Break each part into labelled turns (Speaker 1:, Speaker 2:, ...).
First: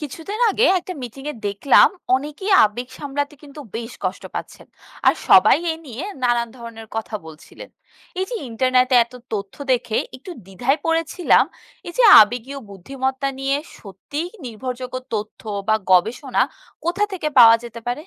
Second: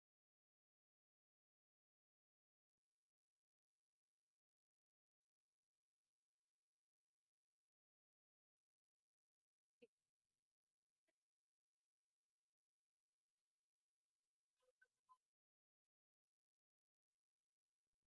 Speaker 1: কিছুদিন আগে একটা মিটিং এ দেখলাম অনেকেই আবেগ সামলাতে কিন্তু বেশ কষ্ট পাচ্ছেন। আর সবাই এ নিয়ে নানান ধরনের কথা বলছিলেন। এই যে ইন্টারনেটে এত তথ্য দেখে একটু দ্বিধায় পড়েছিলাম। এই যে আবেগীয় বুদ্ধিমত্তা নিয়ে সত্যিই নির্ভরযোগ্য তথ্য বা গবেষণা কোথা থেকে পাওয়া যেতে পারে?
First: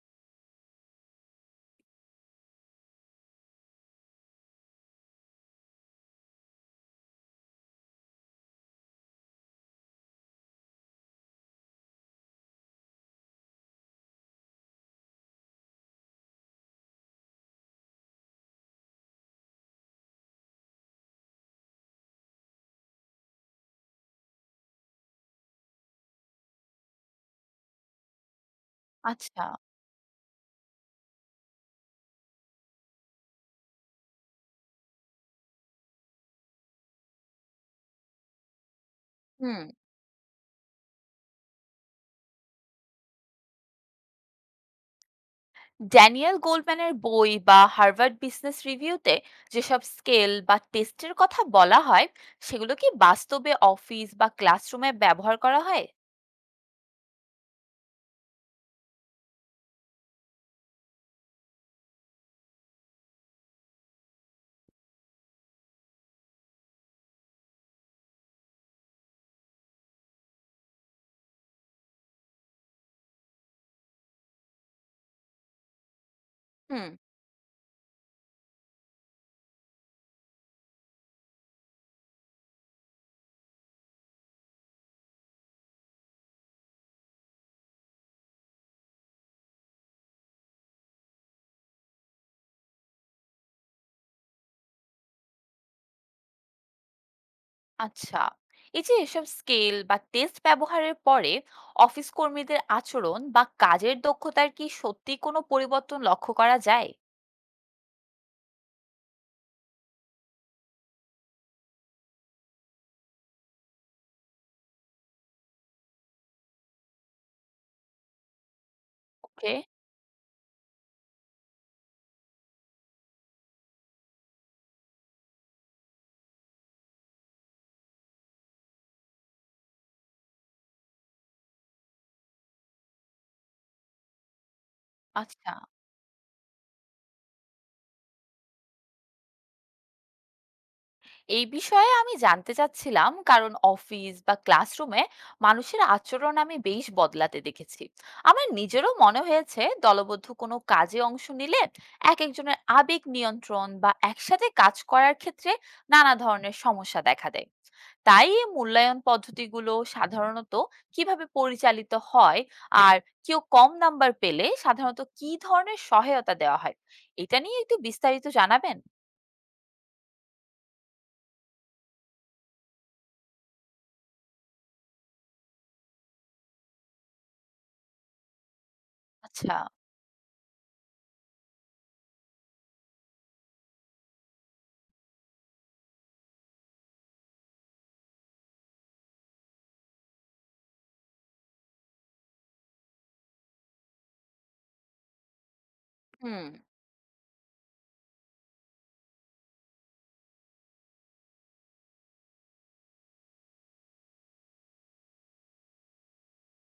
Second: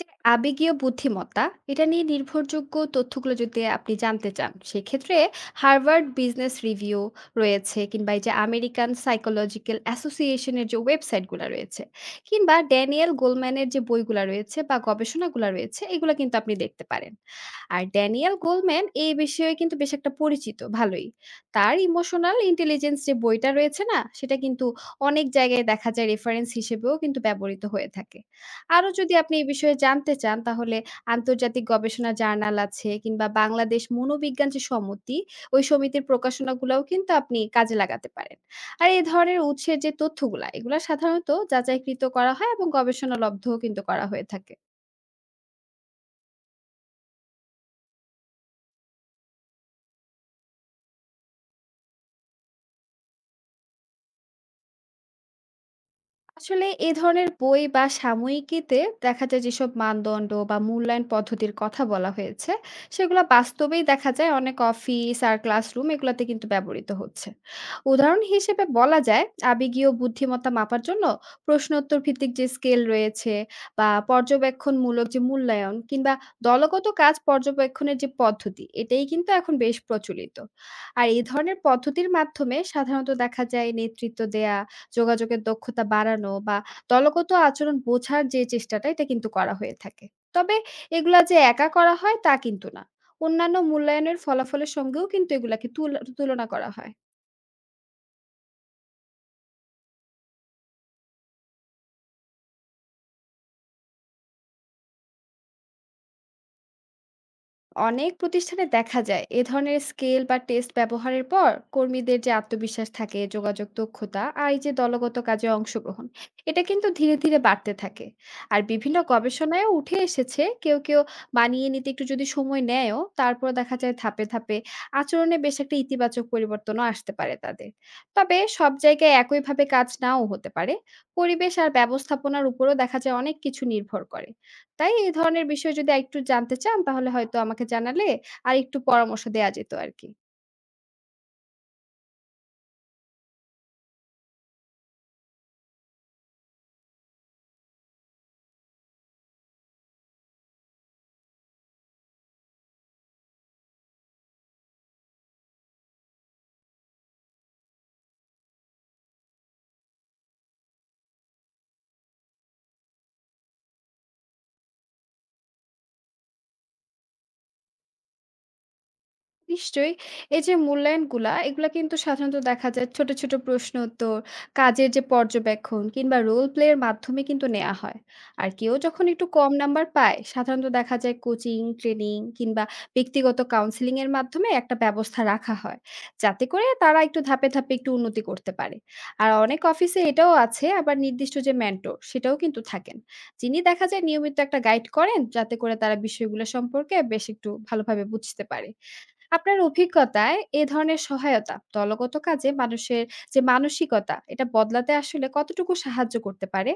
Speaker 2: যে আবেগীয় বুদ্ধিমত্তা, এটা নিয়ে নির্ভরযোগ্য তথ্যগুলো যদি আপনি জানতে চান সেক্ষেত্রে হার্ভার্ড বিজনেস রিভিউ রয়েছে, কিংবা এই যে আমেরিকান সাইকোলজিক্যাল অ্যাসোসিয়েশনের যে ওয়েবসাইটগুলো রয়েছে, কিংবা ড্যানিয়েল গোলম্যানের যে বইগুলো রয়েছে বা গবেষণাগুলো রয়েছে, এগুলো কিন্তু আপনি দেখতে পারেন। আর ড্যানিয়েল গোলম্যান এই বিষয়ে কিন্তু বেশ একটা পরিচিত ভালোই। তার ইমোশনাল ইন্টেলিজেন্স যে বইটা রয়েছে না, সেটা কিন্তু অনেক জায়গায় দেখা যায় রেফারেন্স হিসেবেও কিন্তু ব্যবহৃত হয়ে থাকে। আরো যদি আপনি
Speaker 1: আচ্ছা।
Speaker 2: এই বিষয়ে জানতে চান, তাহলে আন্তর্জাতিক গবেষণা জার্নাল আছে, কিংবা বাংলাদেশ মনোবিজ্ঞান যে সমিতি, ওই সমিতির প্রকাশনাগুলোও কিন্তু আপনি কাজে লাগাতে পারেন। আর এই ধরনের
Speaker 1: হুম।
Speaker 2: উৎসের যে তথ্যগুলা, এগুলা সাধারণত যাচাইকৃত করা হয় এবং গবেষণা লব্ধও কিন্তু করা হয়ে থাকে।
Speaker 1: ড্যানিয়েল গোল্ডম্যানের বই বা হার্ভার্ড বিজনেস রিভিউতে যেসব স্কেল বা টেস্টের কথা বলা হয়, সেগুলো কি বাস্তবে অফিস বা ক্লাসরুমে ব্যবহার করা হয়?
Speaker 2: আসলে এ ধরনের বই বা সাময়িকীতে দেখা যায় যেসব মানদণ্ড বা মূল্যায়ন পদ্ধতির কথা বলা হয়েছে, সেগুলো বাস্তবেই দেখা যায় অনেক অফিস আর ক্লাসরুম এগুলোতে কিন্তু ব্যবহৃত হচ্ছে। উদাহরণ হিসেবে বলা যায়, আবেগীয় বুদ্ধিমত্তা মাপার জন্য প্রশ্নোত্তর ভিত্তিক যে স্কেল রয়েছে, বা পর্যবেক্ষণমূলক যে মূল্যায়ন, কিংবা
Speaker 1: হুম।
Speaker 2: দলগত কাজ পর্যবেক্ষণের যে পদ্ধতি, এটাই কিন্তু এখন বেশ প্রচলিত। আর এই ধরনের পদ্ধতির মাধ্যমে সাধারণত দেখা যায় নেতৃত্ব দেয়া, যোগাযোগের দক্ষতা বাড়ানো, বা দলগত আচরণ বোঝার যে চেষ্টাটা, এটা কিন্তু করা হয়ে থাকে। তবে এগুলা যে একা করা হয় তা কিন্তু না, অন্যান্য মূল্যায়নের ফলাফলের সঙ্গেও কিন্তু এগুলাকে তুলনা করা হয়।
Speaker 1: আচ্ছা। এই যে এসব স্কেল বা টেস্ট ব্যবহারের পরে অফিস কর্মীদের আচরণ বা কাজের দক্ষতার কি সত্যি কোনো পরিবর্তন লক্ষ্য করা যায়?
Speaker 2: অনেক প্রতিষ্ঠানে দেখা যায় এ ধরনের স্কেল বা টেস্ট ব্যবহারের পর কর্মীদের যে আত্মবিশ্বাস থাকে, যোগাযোগ দক্ষতা, আর এই যে দলগত কাজে অংশগ্রহণ, এটা কিন্তু ধীরে ধীরে বাড়তে থাকে। আর বিভিন্ন
Speaker 1: ওকে।
Speaker 2: গবেষণায় উঠে এসেছে, কেউ কেউ মানিয়ে নিতে একটু যদি সময় নেয়ও, তারপর দেখা যায় ধাপে ধাপে আচরণে বেশ একটা ইতিবাচক পরিবর্তনও আসতে পারে তাদের। তবে সব জায়গায় একইভাবে কাজ নাও হতে পারে, পরিবেশ আর ব্যবস্থাপনার উপরও দেখা যায় অনেক কিছু নির্ভর করে। তাই এই ধরনের
Speaker 1: আচ্ছা।
Speaker 2: বিষয় যদি আরেকটু জানতে চান, তাহলে হয়তো আমাকে জানালে আরেকটু পরামর্শ দেয়া যেত আরকি।
Speaker 1: এই বিষয়ে আমি জানতে চাচ্ছিলাম, কারণ অফিস বা ক্লাসরুমে মানুষের আচরণ আমি বেশ বদলাতে দেখেছি। আমার নিজেরও মনে হয়েছে দলবদ্ধ কোনো কাজে অংশ নিলে এক একজনের আবেগ নিয়ন্ত্রণ বা একসাথে কাজ করার ক্ষেত্রে নানা ধরনের সমস্যা দেখা দেয়। তাই এই মূল্যায়ন পদ্ধতিগুলো সাধারণত কিভাবে পরিচালিত হয়, আর কেউ কম নাম্বার পেলে সাধারণত কি ধরনের সহায়তা দেওয়া হয়, এটা নিয়ে একটু বিস্তারিত জানাবেন।
Speaker 2: নিশ্চয়ই। এই যে মূল্যায়নগুলা, এগুলা কিন্তু সাধারণত দেখা যায় ছোট ছোট প্রশ্ন উত্তর, কাজের যে পর্যবেক্ষণ, কিংবা রোল প্লে এর মাধ্যমে কিন্তু নেয়া হয়। আর কেউ যখন একটু কম
Speaker 1: আচ্ছা।
Speaker 2: নাম্বার পায়, সাধারণত দেখা যায় কোচিং, ট্রেনিং কিংবা ব্যক্তিগত কাউন্সেলিং এর মাধ্যমে একটা ব্যবস্থা রাখা হয়, যাতে করে তারা একটু ধাপে ধাপে একটু উন্নতি করতে পারে। আর অনেক অফিসে এটাও আছে, আবার নির্দিষ্ট যে মেন্টর, সেটাও কিন্তু থাকেন, যিনি দেখা যায় নিয়মিত একটা গাইড করেন, যাতে করে তারা
Speaker 1: হুম।
Speaker 2: বিষয়গুলো সম্পর্কে বেশ একটু ভালোভাবে বুঝতে পারে। আপনার অভিজ্ঞতায় এ ধরনের সহায়তা দলগত কাজে মানুষের যে মানসিকতা, এটা বদলাতে আসলে কতটুকু সাহায্য করতে পারে?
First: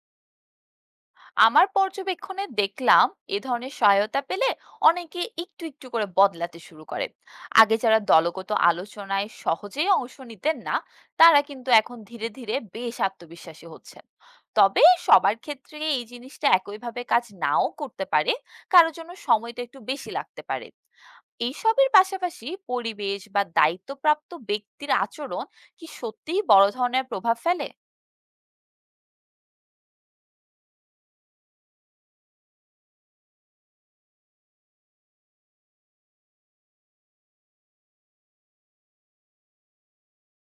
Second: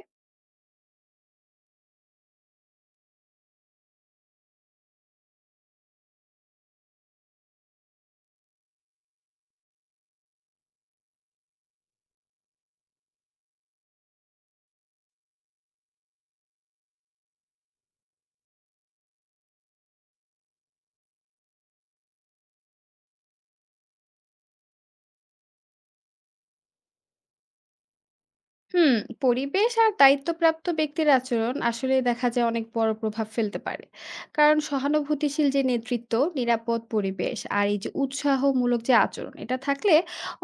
Speaker 1: আমার পর্যবেক্ষণে দেখলাম এ ধরনের সহায়তা পেলে অনেকে একটু একটু করে বদলাতে শুরু করে। আগে যারা দলগত আলোচনায় সহজেই অংশ নিতেন না, তারা কিন্তু এখন ধীরে ধীরে বেশ আত্মবিশ্বাসী হচ্ছেন। তবে সবার ক্ষেত্রে এই জিনিসটা একইভাবে কাজ নাও করতে পারে। কারোর জন্য সময়টা একটু বেশি লাগতে পারে। এইসবের পাশাপাশি পরিবেশ বা দায়িত্বপ্রাপ্ত ব্যক্তির আচরণ কি সত্যিই বড় ধরনের প্রভাব ফেলে?
Speaker 2: হুম। পরিবেশ আর দায়িত্বপ্রাপ্ত ব্যক্তির আচরণ আসলে দেখা যায় অনেক বড় প্রভাব ফেলতে পারে, কারণ সহানুভূতিশীল যে নেতৃত্ব, নিরাপদ পরিবেশ, আর এই যে উৎসাহমূলক যে আচরণ এটা থাকলে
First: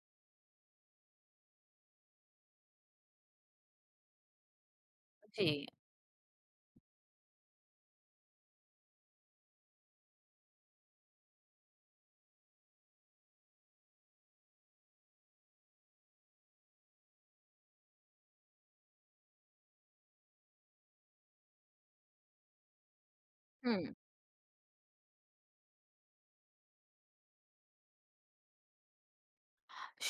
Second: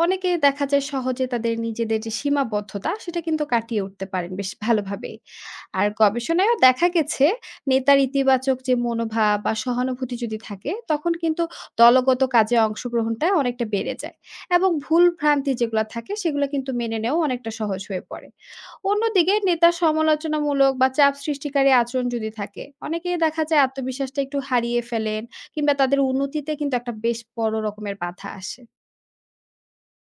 Speaker 2: অনেকে দেখা যায় সহজে তাদের নিজেদের যে সীমাবদ্ধতা সেটা কিন্তু কাটিয়ে উঠতে পারেন বেশ ভালোভাবেই।
Speaker 1: জি।
Speaker 2: আর গবেষণায়ও দেখা গেছে, নেতার ইতিবাচক যে মনোভাব বা সহানুভূতি যদি থাকে, তখন কিন্তু দলগত কাজে অংশগ্রহণটা অনেকটা বেড়ে যায়, এবং ভুল ভ্রান্তি যেগুলো থাকে সেগুলো কিন্তু মেনে নেওয়া অনেকটা সহজ হয়ে পড়ে। অন্যদিকে নেতার সমালোচনামূলক বা চাপ সৃষ্টিকারী আচরণ যদি থাকে, অনেকেই দেখা যায়
Speaker 1: হুম।
Speaker 2: আত্মবিশ্বাসটা একটু হারিয়ে ফেলেন, কিংবা তাদের উন্নতিতে কিন্তু একটা বেশ বড় রকমের বাধা আসে।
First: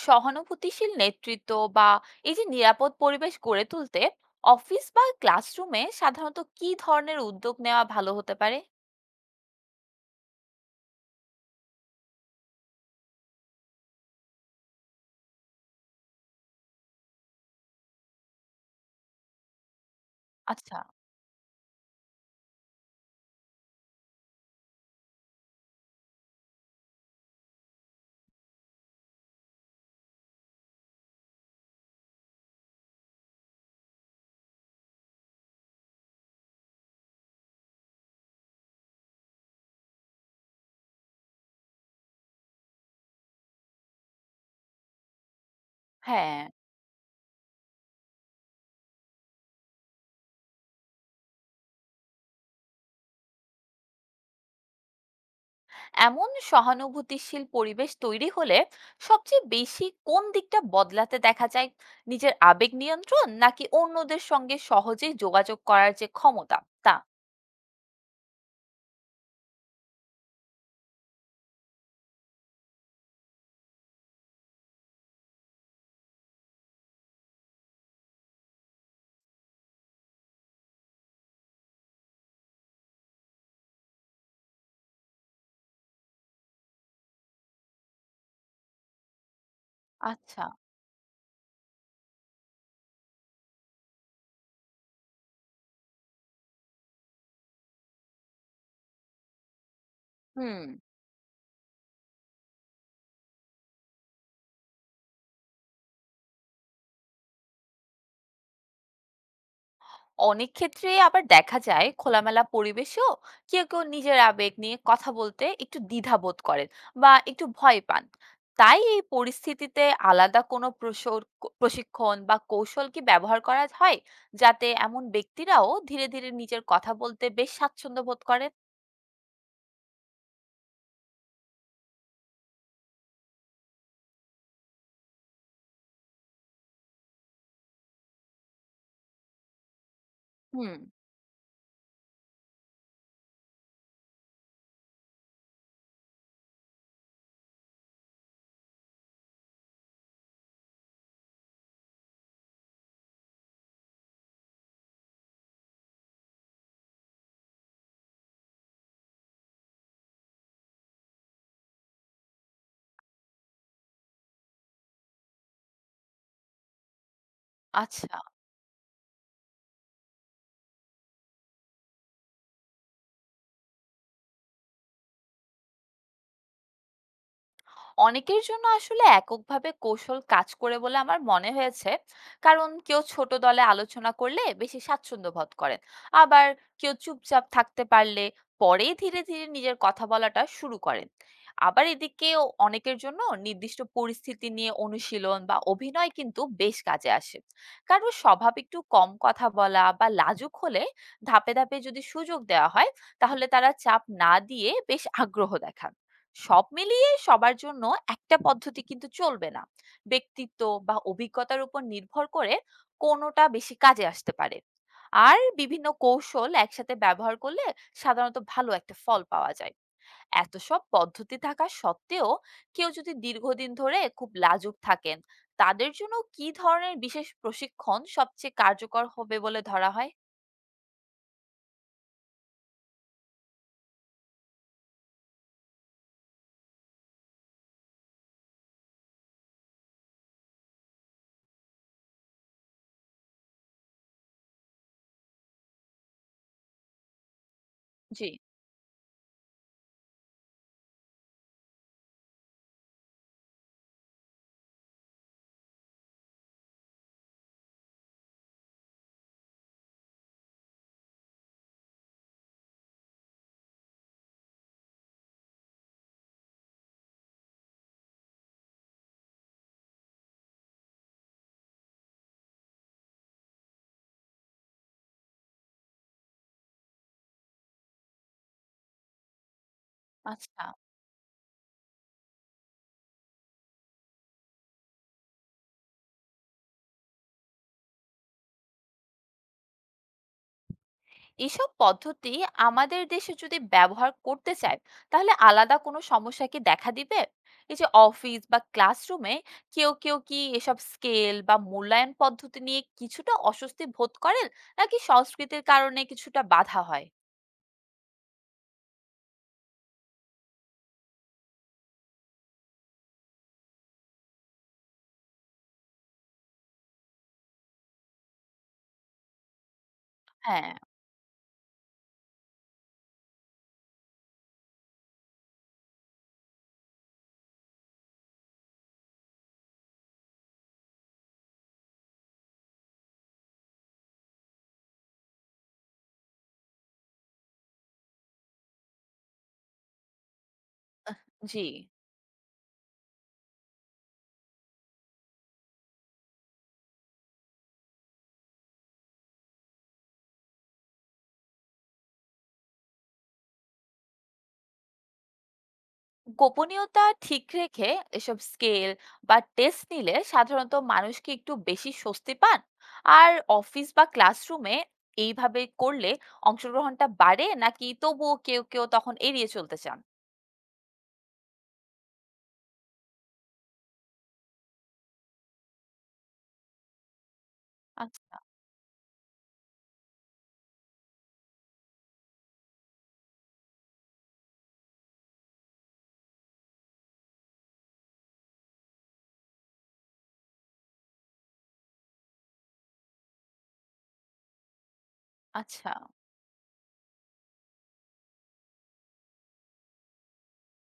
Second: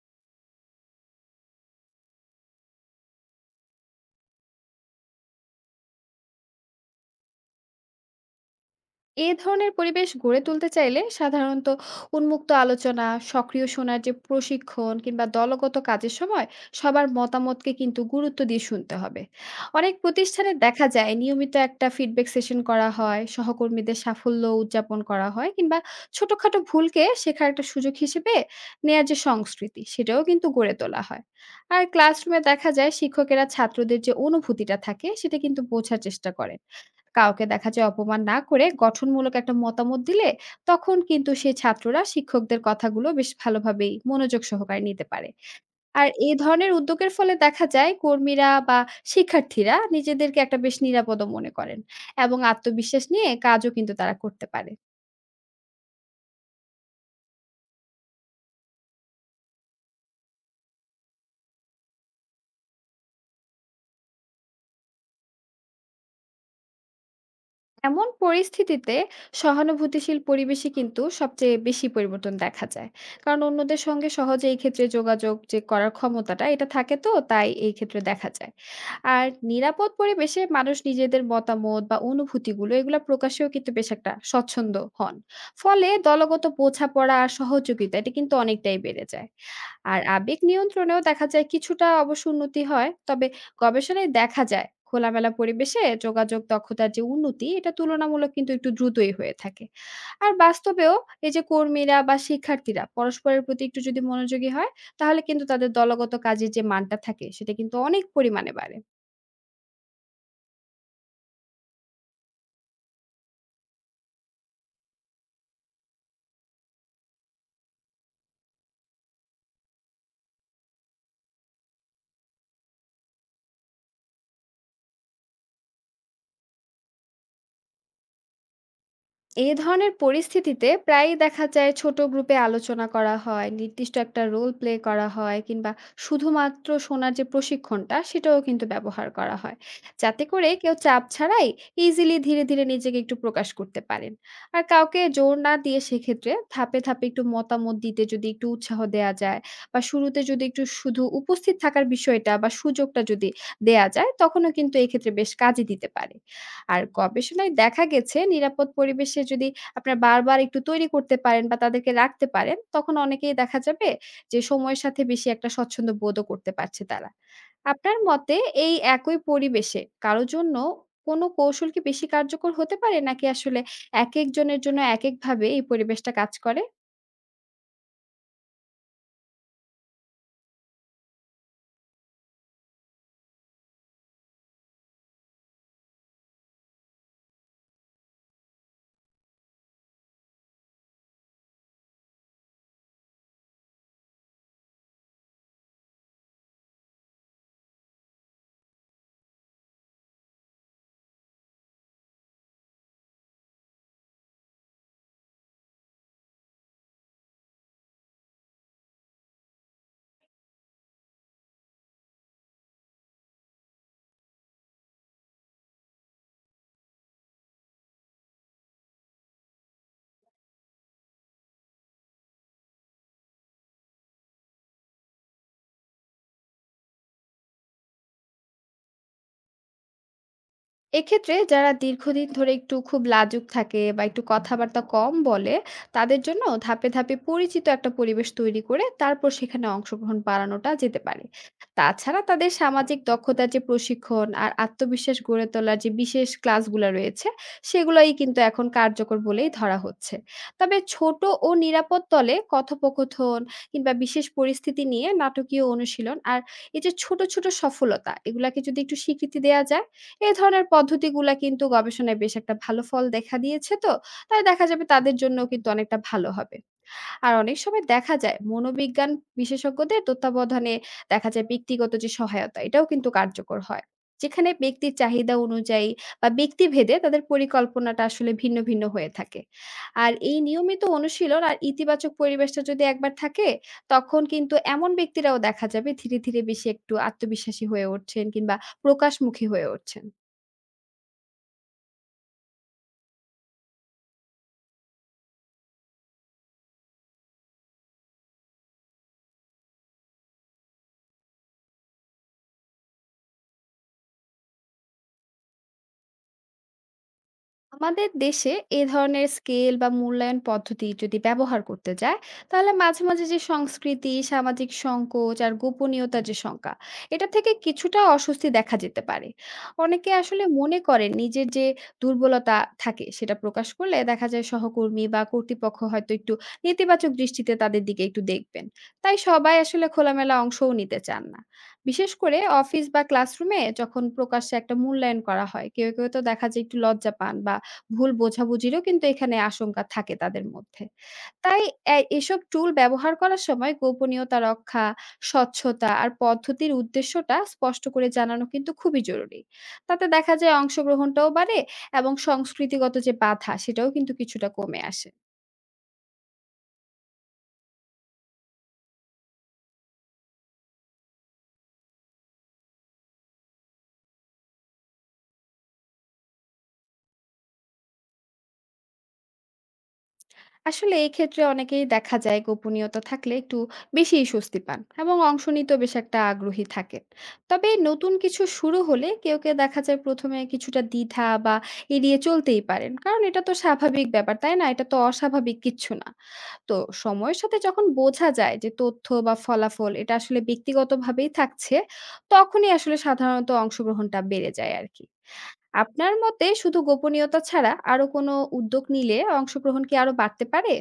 Speaker 1: সহানুভূতিশীল নেতৃত্ব বা এই যে নিরাপদ পরিবেশ গড়ে তুলতে অফিস বা ক্লাসরুমে সাধারণত কি ধরনের উদ্যোগ নেওয়া ভালো হতে পারে?
Speaker 2: এ ধরনের পরিবেশ গড়ে তুলতে চাইলে সাধারণত উন্মুক্ত আলোচনা, সক্রিয় শোনার যে প্রশিক্ষণ, কিংবা দলগত কাজের সময় সবার মতামতকে কিন্তু গুরুত্ব দিয়ে শুনতে হবে। অনেক প্রতিষ্ঠানে
Speaker 1: আচ্ছা।
Speaker 2: দেখা যায় নিয়মিত একটা ফিডব্যাক সেশন করা হয়, সহকর্মীদের সাফল্য উদযাপন করা হয়, কিংবা ছোটখাটো ভুলকে শেখার একটা সুযোগ হিসেবে নেয়ার যে সংস্কৃতি, সেটাও কিন্তু গড়ে তোলা হয়। আর ক্লাসরুমে দেখা যায় শিক্ষকেরা ছাত্রদের যে অনুভূতিটা থাকে সেটা কিন্তু বোঝার চেষ্টা করে। কাউকে দেখা যায় অপমান না করে গঠনমূলক একটা মতামত দিলে তখন কিন্তু সেই ছাত্ররা শিক্ষকদের কথাগুলো বেশ ভালোভাবেই মনোযোগ সহকারে নিতে পারে। আর এই
Speaker 1: হ্যাঁ।
Speaker 2: ধরনের উদ্যোগের ফলে দেখা যায় কর্মীরা বা শিক্ষার্থীরা নিজেদেরকে একটা বেশ নিরাপদ মনে করেন, এবং আত্মবিশ্বাস নিয়ে কাজও কিন্তু তারা করতে পারে।
Speaker 1: এমন সহানুভূতিশীল পরিবেশ তৈরি হলে সবচেয়ে বেশি কোন দিকটা বদলাতে দেখা যায়, নিজের আবেগ নিয়ন্ত্রণ নাকি অন্যদের সঙ্গে সহজেই যোগাযোগ করার যে ক্ষমতা তা?
Speaker 2: এমন পরিস্থিতিতে সহানুভূতিশীল পরিবেশে কিন্তু সবচেয়ে বেশি পরিবর্তন দেখা যায়, কারণ অন্যদের সঙ্গে সহজে এই ক্ষেত্রে যোগাযোগ যে করার ক্ষমতাটা এটা থাকে, তো তাই এই ক্ষেত্রে দেখা যায়। আর নিরাপদ পরিবেশে মানুষ নিজেদের মতামত বা অনুভূতিগুলো এগুলো প্রকাশেও কিন্তু বেশ একটা স্বচ্ছন্দ হন, ফলে দলগত বোঝাপড়া আর সহযোগিতা এটা কিন্তু অনেকটাই বেড়ে যায়। আর আবেগ
Speaker 1: আচ্ছা।
Speaker 2: নিয়ন্ত্রণেও দেখা যায় কিছুটা অবশ্য উন্নতি হয়, তবে গবেষণায় দেখা যায় খোলামেলা পরিবেশে যোগাযোগ দক্ষতার যে উন্নতি এটা তুলনামূলক কিন্তু একটু দ্রুতই হয়ে থাকে। আর
Speaker 1: হুম।
Speaker 2: বাস্তবেও এই যে কর্মীরা বা শিক্ষার্থীরা পরস্পরের প্রতি একটু যদি মনোযোগী হয়, তাহলে কিন্তু তাদের দলগত কাজের যে মানটা থাকে সেটা কিন্তু অনেক পরিমাণে বাড়ে।
Speaker 1: অনেক ক্ষেত্রে আবার দেখা যায় খোলামেলা পরিবেশেও কেউ কেউ নিজের আবেগ নিয়ে কথা বলতে একটু দ্বিধা বোধ করেন বা একটু ভয় পান। তাই এই পরিস্থিতিতে আলাদা কোনো প্রশিক্ষণ বা কৌশল কি ব্যবহার করা হয়, যাতে এমন ব্যক্তিরাও ধীরে ধীরে নিজের কথা বলতে বেশ স্বাচ্ছন্দ্য বোধ করেন?
Speaker 2: এ ধরনের পরিস্থিতিতে প্রায়ই দেখা যায় ছোট গ্রুপে আলোচনা করা হয়, নির্দিষ্ট একটা রোল প্লে করা হয়, কিংবা শুধুমাত্র শোনার যে প্রশিক্ষণটা সেটাও কিন্তু ব্যবহার করা হয়, যাতে করে
Speaker 1: হুম।
Speaker 2: কেউ চাপ ছাড়াই ইজিলি ধীরে ধীরে নিজেকে একটু প্রকাশ করতে পারেন। আর কাউকে জোর না দিয়ে সেক্ষেত্রে ধাপে ধাপে একটু মতামত দিতে যদি একটু উৎসাহ দেয়া যায়, বা শুরুতে যদি একটু শুধু উপস্থিত থাকার বিষয়টা বা সুযোগটা যদি দেয়া যায়, তখনও কিন্তু এক্ষেত্রে বেশ কাজে দিতে পারে। আর গবেষণায় দেখা গেছে, নিরাপদ পরিবেশে যদি আপনারা বারবার একটু তৈরি করতে পারেন বা তাদেরকে রাখতে পারেন, তখন অনেকেই দেখা যাবে যে সময়ের সাথে বেশি একটা স্বচ্ছন্দ বোধও করতে পারছে তারা। আপনার
Speaker 1: আচ্ছা।
Speaker 2: মতে এই একই পরিবেশে কারো জন্য কোন কৌশল কি বেশি কার্যকর হতে পারে, নাকি আসলে একেক জনের জন্য একেকভাবে এই পরিবেশটা কাজ করে?
Speaker 1: অনেকের জন্য আসলে এককভাবে কৌশল কাজ করে বলে আমার মনে হয়েছে। কারণ কেউ ছোট দলে আলোচনা করলে বেশি স্বাচ্ছন্দ্য বোধ করেন। আবার কেউ চুপচাপ থাকতে পারলে পরেই ধীরে ধীরে নিজের কথা বলাটা শুরু করেন। আবার এদিকেও অনেকের জন্য নির্দিষ্ট পরিস্থিতি নিয়ে অনুশীলন বা অভিনয় কিন্তু বেশ কাজে আসে। কারণ স্বভাব একটু কম কথা বলা বা লাজুক হলে ধাপে ধাপে যদি সুযোগ দেওয়া হয়, তাহলে তারা চাপ না দিয়ে বেশ আগ্রহ দেখান। সব মিলিয়ে সবার জন্য একটা পদ্ধতি কিন্তু চলবে না। ব্যক্তিত্ব বা অভিজ্ঞতার উপর নির্ভর করে কোনোটা বেশি কাজে আসতে পারে। আর বিভিন্ন কৌশল একসাথে ব্যবহার করলে সাধারণত ভালো একটা ফল পাওয়া যায়। এত সব পদ্ধতি থাকা সত্ত্বেও কেউ যদি দীর্ঘদিন ধরে খুব লাজুক থাকেন, তাদের জন্য কি ধরনের বিশেষ প্রশিক্ষণ সবচেয়ে কার্যকর হবে বলে ধরা হয়?
Speaker 2: এক্ষেত্রে যারা দীর্ঘদিন ধরে একটু খুব লাজুক থাকে বা একটু কথাবার্তা কম বলে, তাদের জন্য ধাপে ধাপে পরিচিত একটা পরিবেশ তৈরি করে তারপর সেখানে অংশগ্রহণ বাড়ানোটা যেতে পারে। তাছাড়া তাদের সামাজিক দক্ষতার যে প্রশিক্ষণ আর আত্মবিশ্বাস গড়ে তোলার যে বিশেষ ক্লাসগুলা রয়েছে, সেগুলাই
Speaker 1: জি।
Speaker 2: কিন্তু এখন কার্যকর বলেই ধরা হচ্ছে। তবে ছোট ও নিরাপদ তলে কথোপকথন, কিংবা বিশেষ পরিস্থিতি নিয়ে নাটকীয় অনুশীলন, আর এই যে ছোট ছোট সফলতা এগুলাকে যদি একটু স্বীকৃতি দেয়া যায়, এই ধরনের পদ্ধতিগুলা কিন্তু গবেষণায় বেশ একটা ভালো ফল দেখা দিয়েছে, তো তাই দেখা যাবে তাদের জন্য কিন্তু অনেকটা ভালো হবে। আর অনেক সময় দেখা যায় মনোবিজ্ঞান বিশেষজ্ঞদের তত্ত্বাবধানে দেখা যায় ব্যক্তিগত যে সহায়তা এটাও কিন্তু কার্যকর হয়, যেখানে ব্যক্তির চাহিদা অনুযায়ী বা ব্যক্তিভেদে তাদের পরিকল্পনাটা আসলে ভিন্ন ভিন্ন হয়ে থাকে। আর এই
Speaker 1: আচ্ছা।
Speaker 2: নিয়মিত অনুশীলন আর ইতিবাচক পরিবেশটা যদি একবার থাকে, তখন কিন্তু এমন ব্যক্তিরাও দেখা যাবে ধীরে ধীরে বেশি একটু আত্মবিশ্বাসী হয়ে উঠছেন, কিংবা প্রকাশমুখী হয়ে উঠছেন।
Speaker 1: এসব পদ্ধতি আমাদের দেশে যদি ব্যবহার করতে চায়, তাহলে আলাদা কোনো সমস্যা কি দেখা দিবে? এই যে অফিস বা ক্লাসরুমে কেউ কেউ কি এসব স্কেল বা মূল্যায়ন পদ্ধতি নিয়ে কিছুটা অস্বস্তি বোধ করেন, নাকি সংস্কৃতির কারণে কিছুটা বাধা হয়?
Speaker 2: আমাদের দেশে এ ধরনের স্কেল বা মূল্যায়ন পদ্ধতি যদি ব্যবহার করতে যায়, তাহলে মাঝে মাঝে যে সংস্কৃতি, সামাজিক সংকোচ আর গোপনীয়তার যে শঙ্কা, এটা থেকে কিছুটা অস্বস্তি দেখা যেতে পারে। অনেকে আসলে
Speaker 1: হ্যাঁ।
Speaker 2: মনে করেন নিজের যে দুর্বলতা থাকে সেটা প্রকাশ করলে দেখা যায় সহকর্মী বা কর্তৃপক্ষ হয়তো একটু নেতিবাচক দৃষ্টিতে তাদের দিকে একটু দেখবেন, তাই সবাই আসলে খোলামেলা অংশও নিতে চান না। বিশেষ করে অফিস বা ক্লাসরুমে যখন প্রকাশ্যে একটা মূল্যায়ন করা হয়, কেউ কেউ তো দেখা যায় একটু লজ্জা পান, বা ভুল বোঝাবুঝিরও কিন্তু এখানে আশঙ্কা থাকে তাদের মধ্যে।
Speaker 1: জি।
Speaker 2: তাই এসব টুল ব্যবহার করার সময় গোপনীয়তা রক্ষা, স্বচ্ছতা আর পদ্ধতির উদ্দেশ্যটা স্পষ্ট করে জানানো কিন্তু খুবই জরুরি। তাতে দেখা যায় অংশগ্রহণটাও বাড়ে, এবং সংস্কৃতিগত যে বাধা সেটাও কিন্তু কিছুটা কমে আসে।
Speaker 1: গোপনীয়তা ঠিক রেখে এসব স্কেল বা টেস্ট নিলে সাধারণত মানুষ কি একটু বেশি স্বস্তি পান? আর অফিস বা ক্লাসরুমে এইভাবে করলে অংশগ্রহণটা বাড়ে, নাকি তবুও কেউ কেউ তখন এড়িয়ে চলতে চান?
Speaker 2: আসলে এই ক্ষেত্রে অনেকেই দেখা যায় গোপনীয়তা থাকলে একটু বেশিই স্বস্তি পান, এবং অংশ নিতেও বেশ একটা আগ্রহী থাকেন। তবে নতুন
Speaker 1: আচ্ছা।
Speaker 2: কিছু শুরু হলে কেউ কেউ দেখা যায় প্রথমে কিছুটা দ্বিধা বা এড়িয়ে চলতেই পারেন, কারণ এটা তো স্বাভাবিক ব্যাপার, তাই না? এটা তো অস্বাভাবিক কিচ্ছু না। তো সময়ের সাথে যখন বোঝা যায় যে তথ্য বা ফলাফল এটা আসলে ব্যক্তিগতভাবেই থাকছে, তখনই আসলে সাধারণত অংশগ্রহণটা বেড়ে যায় আর কি।
Speaker 1: আচ্ছা।
Speaker 2: আপনার মতে শুধু গোপনীয়তা ছাড়া আরো কোনো উদ্যোগ নিলে অংশগ্রহণ কি আরো বাড়তে পারে?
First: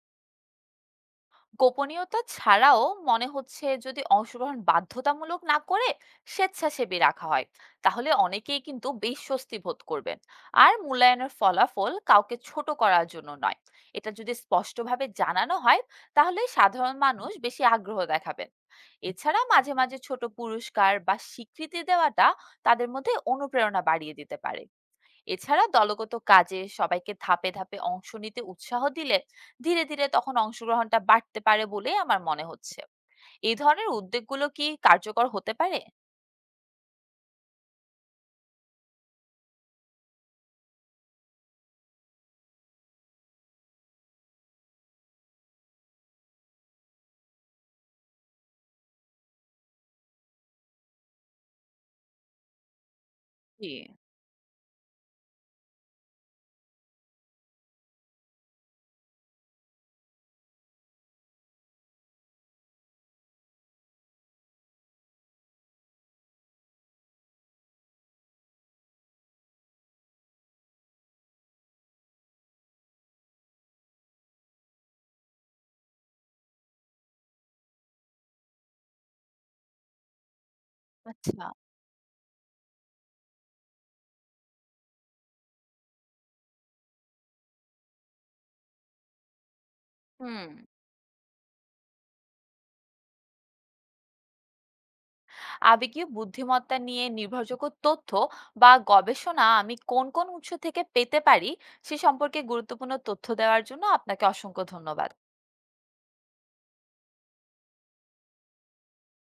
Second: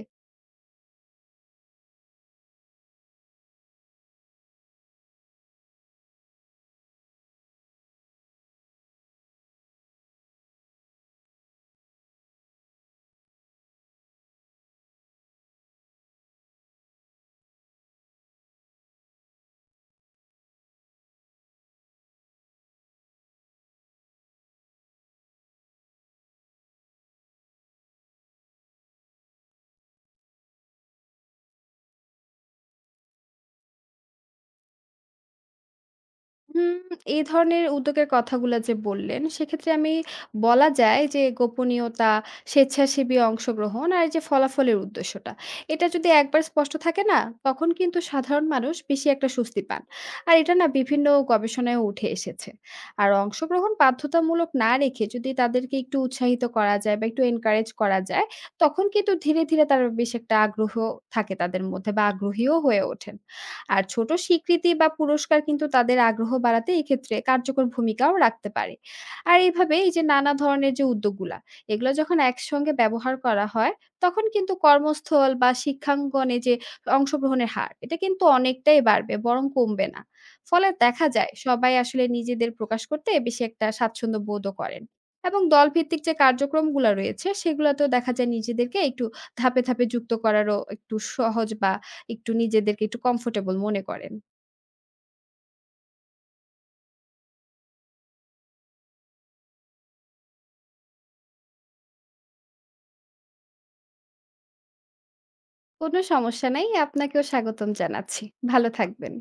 Speaker 1: গোপনীয়তা ছাড়াও মনে হচ্ছে যদি অংশগ্রহণ বাধ্যতামূলক না করে স্বেচ্ছাসেবী রাখা হয়, তাহলে অনেকেই কিন্তু বেশ স্বস্তি বোধ করবেন। আর মূল্যায়নের ফলাফল কাউকে ছোট করার জন্য নয়, এটা যদি স্পষ্টভাবে জানানো হয়, তাহলে সাধারণ মানুষ বেশি আগ্রহ দেখাবেন। এছাড়া মাঝে মাঝে ছোট পুরস্কার বা স্বীকৃতি দেওয়াটা তাদের মধ্যে অনুপ্রেরণা বাড়িয়ে দিতে পারে। এছাড়া দলগত কাজে সবাইকে ধাপে ধাপে অংশ নিতে উৎসাহ দিলে ধীরে ধীরে তখন অংশগ্রহণটা বাড়তে পারে বলেই আমার মনে হচ্ছে। এই ধরনের উদ্যোগগুলো কি কার্যকর হতে পারে?
Speaker 2: হুম, এই ধরনের উদ্যোগের কথাগুলা যে বললেন, সেক্ষেত্রে আমি বলা যায় যে গোপনীয়তা, স্বেচ্ছাসেবী অংশগ্রহণ আর এই যে ফলাফলের উদ্দেশ্যটা, এটা যদি একবার স্পষ্ট থাকে না, তখন কিন্তু সাধারণ মানুষ বেশি একটা স্বস্তি পান। আর এটা না বিভিন্ন গবেষণায়ও উঠে এসেছে। আর
Speaker 1: জি।
Speaker 2: অংশগ্রহণ বাধ্যতামূলক না রেখে যদি তাদেরকে একটু উৎসাহিত করা যায় বা একটু এনকারেজ করা যায়, তখন কিন্তু ধীরে ধীরে তারা বেশ একটা আগ্রহ থাকে তাদের মধ্যে বা আগ্রহীও হয়ে ওঠেন। আর ছোট স্বীকৃতি বা পুরস্কার কিন্তু তাদের আগ্রহ বাড়াতে এক্ষেত্রে কার্যকর ভূমিকাও রাখতে পারে। আর এইভাবে এই যে নানা ধরনের যে উদ্যোগগুলা, এগুলো যখন একসঙ্গে ব্যবহার করা হয়, তখন কিন্তু কর্মস্থল বা শিক্ষাঙ্গনে যে অংশগ্রহণের হার, এটা কিন্তু অনেকটাই বাড়বে, বরং কমবে না। ফলে দেখা যায়
Speaker 1: আচ্ছা।
Speaker 2: সবাই আসলে নিজেদের প্রকাশ করতে বেশি একটা স্বাচ্ছন্দ্য বোধও করেন, এবং দলভিত্তিক যে কার্যক্রমগুলো রয়েছে সেগুলোতেও দেখা যায় নিজেদেরকে একটু ধাপে ধাপে যুক্ত
Speaker 1: হুম।
Speaker 2: করারও একটু সহজ, বা একটু নিজেদেরকে একটু কমফোর্টেবল মনে করেন।
Speaker 1: আবেগীয় বুদ্ধিমত্তা নিয়ে নির্ভরযোগ্য তথ্য বা গবেষণা আমি কোন কোন উৎস থেকে পেতে পারি সে সম্পর্কে গুরুত্বপূর্ণ তথ্য দেওয়ার জন্য আপনাকে অসংখ্য ধন্যবাদ।
Speaker 2: কোনো সমস্যা নাই। আপনাকেও স্বাগতম জানাচ্ছি। ভালো থাকবেন।